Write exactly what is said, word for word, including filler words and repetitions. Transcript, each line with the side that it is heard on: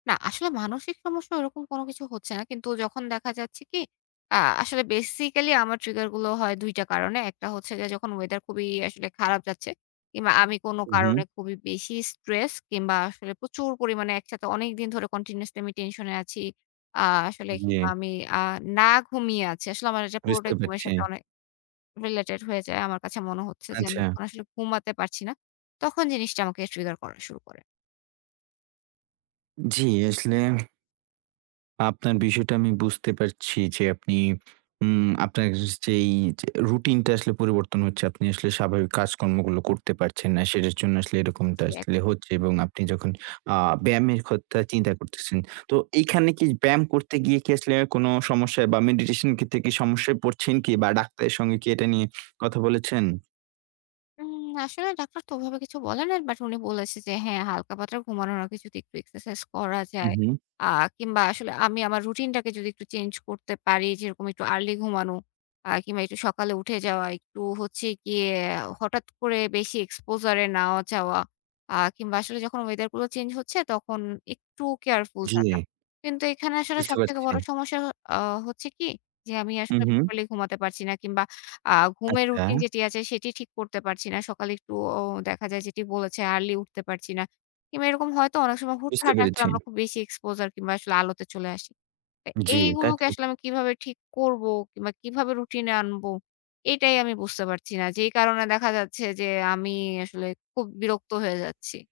left: না, আসলে মানসিক সমস্যা ওরকম কোন কিছু হচ্ছে না। কিন্তু যখন দেখা যাচ্ছে কি, আ আসলে বেসিক্যালি, আমার ট্রিগার গুলো হয়, দুই টা কারণে। একটা হচ্ছে গিয়ে, যখন ওয়েদার খুবই আসলে খারাপ যাচ্ছে, কিংবা আমি কোন
right: হু,
left: কারণে
right: হুম।
left: খুবই বেশি স্ট্রেস কিংবা আসলে প্রচুর পরিমাণে একসাথে অনেকদিন ধরে কন্টিনিউয়াসলি আমি টেনশন এ আছি। আ আসলে কিংবা
right: জি।
left: আমি আ না ঘুমিয়ে আছি। আসলে আমার এটা
right: বুঝতে
left: পুরোটাই, ঘুমের
right: পারছি।
left: সাথে অনেক রিলেটেড হয়ে যায়। আমার কাছে মনে হচ্ছে যে, আমি
right: আচ্ছা।
left: আসলে ঘুমাতে পারছি না। তখন জিনিসটা আমাকে ট্রিগার করা শুরু করে।
right: জি। আসলে আপনার বিষয়টা আমি বুঝতে পারছি যে, আপনি উম আপনার [unintelligible] যেই যে, রুটিনটা আসলে পরিবর্তন হচ্ছে। আপনি আসলে স্বাভাবিক কাজকর্মগুলো করতে পারছেন না। সেটার জন্য আসলে, এরকমটা
left: জি,
right: আসলে
left: একদম।
right: হচ্ছে। এবং আপনি যখন আ ব্যায়ামের কথা চিন্তা করতেছেন। তো, এখানে কি ব্যায়াম করতে গিয়ে কি আসলে অ্যা কোন সমস্যায়, বা মেডিটেশন এর ক্ষেত্রে কি সমস্যায় পড়ছেন কি, বা ডাক্তারের সঙ্গে কি, এটা নিয়ে কথা বলেছেন?
left: উম আসলে ডাক্তার তো ওভাবে কিছু বলে না। বাট, উনি বলেছেন, যে, হ্যাঁ, হালকা পাতলা ঘুমানোর আগে যদি, একটু এক্সারসাইজ করা
right: হু,
left: যায়,
right: হুম।
left: আ কিংবা আসলে আমি আমার রুটিনটাকে যদি একটু চেঞ্জ করতে পারি, যেরকম একটু আর্লি ঘুমানো, আ কিংবা একটু সকালে উঠে যাওয়া, একটু হচ্ছে গিয়ে, হঠাৎ করে বেশি exposure এ নাও যাওয়া। আ কিংবা আসলে যখন ওয়েদার গুলো চেঞ্জ হচ্ছে, তখন একটু কেয়ারফুল থাকা।
right: জি।
left: কিন্তু এখানে আসলে,
right: বুঝতে
left: সবথেকে
right: পারছি।
left: বড় সমস্যা হ আ হচ্ছে কি যে, আমি
right: হু,
left: আসলে
right: হুম।
left: প্রপারলি ঘুমাতে পারছি না, কিংবা আ ঘুমের রুটিন
right: আচ্ছা।
left: যেটি আছে, সেটি ঠিক করতে পারছি না। সকালে একটু ও দেখা যায়, যেটি বলেছে, আর্লি উঠতে পারছি না। কিংবা এরকম হয়তো, অনেক সময়
right: বুঝতে
left: হুটহাট আসলে,
right: পেরেছি।
left: আমরা খুব বেশি exposure কিংবা আসলে আলোতে চলে আসি। অ্যা
right: জি, তা
left: এইগুলোকে আসলে
right: ঠিক।
left: আমি কিভাবে ঠিক করব, কিংবা কিভাবে রুটিন এ আনব, এটাই আমি বুঝতে পারছি না। যেই কারণে দেখা যাচ্ছে যে, আমি আসলে, খুব বিরক্ত হয়ে যাচ্ছি।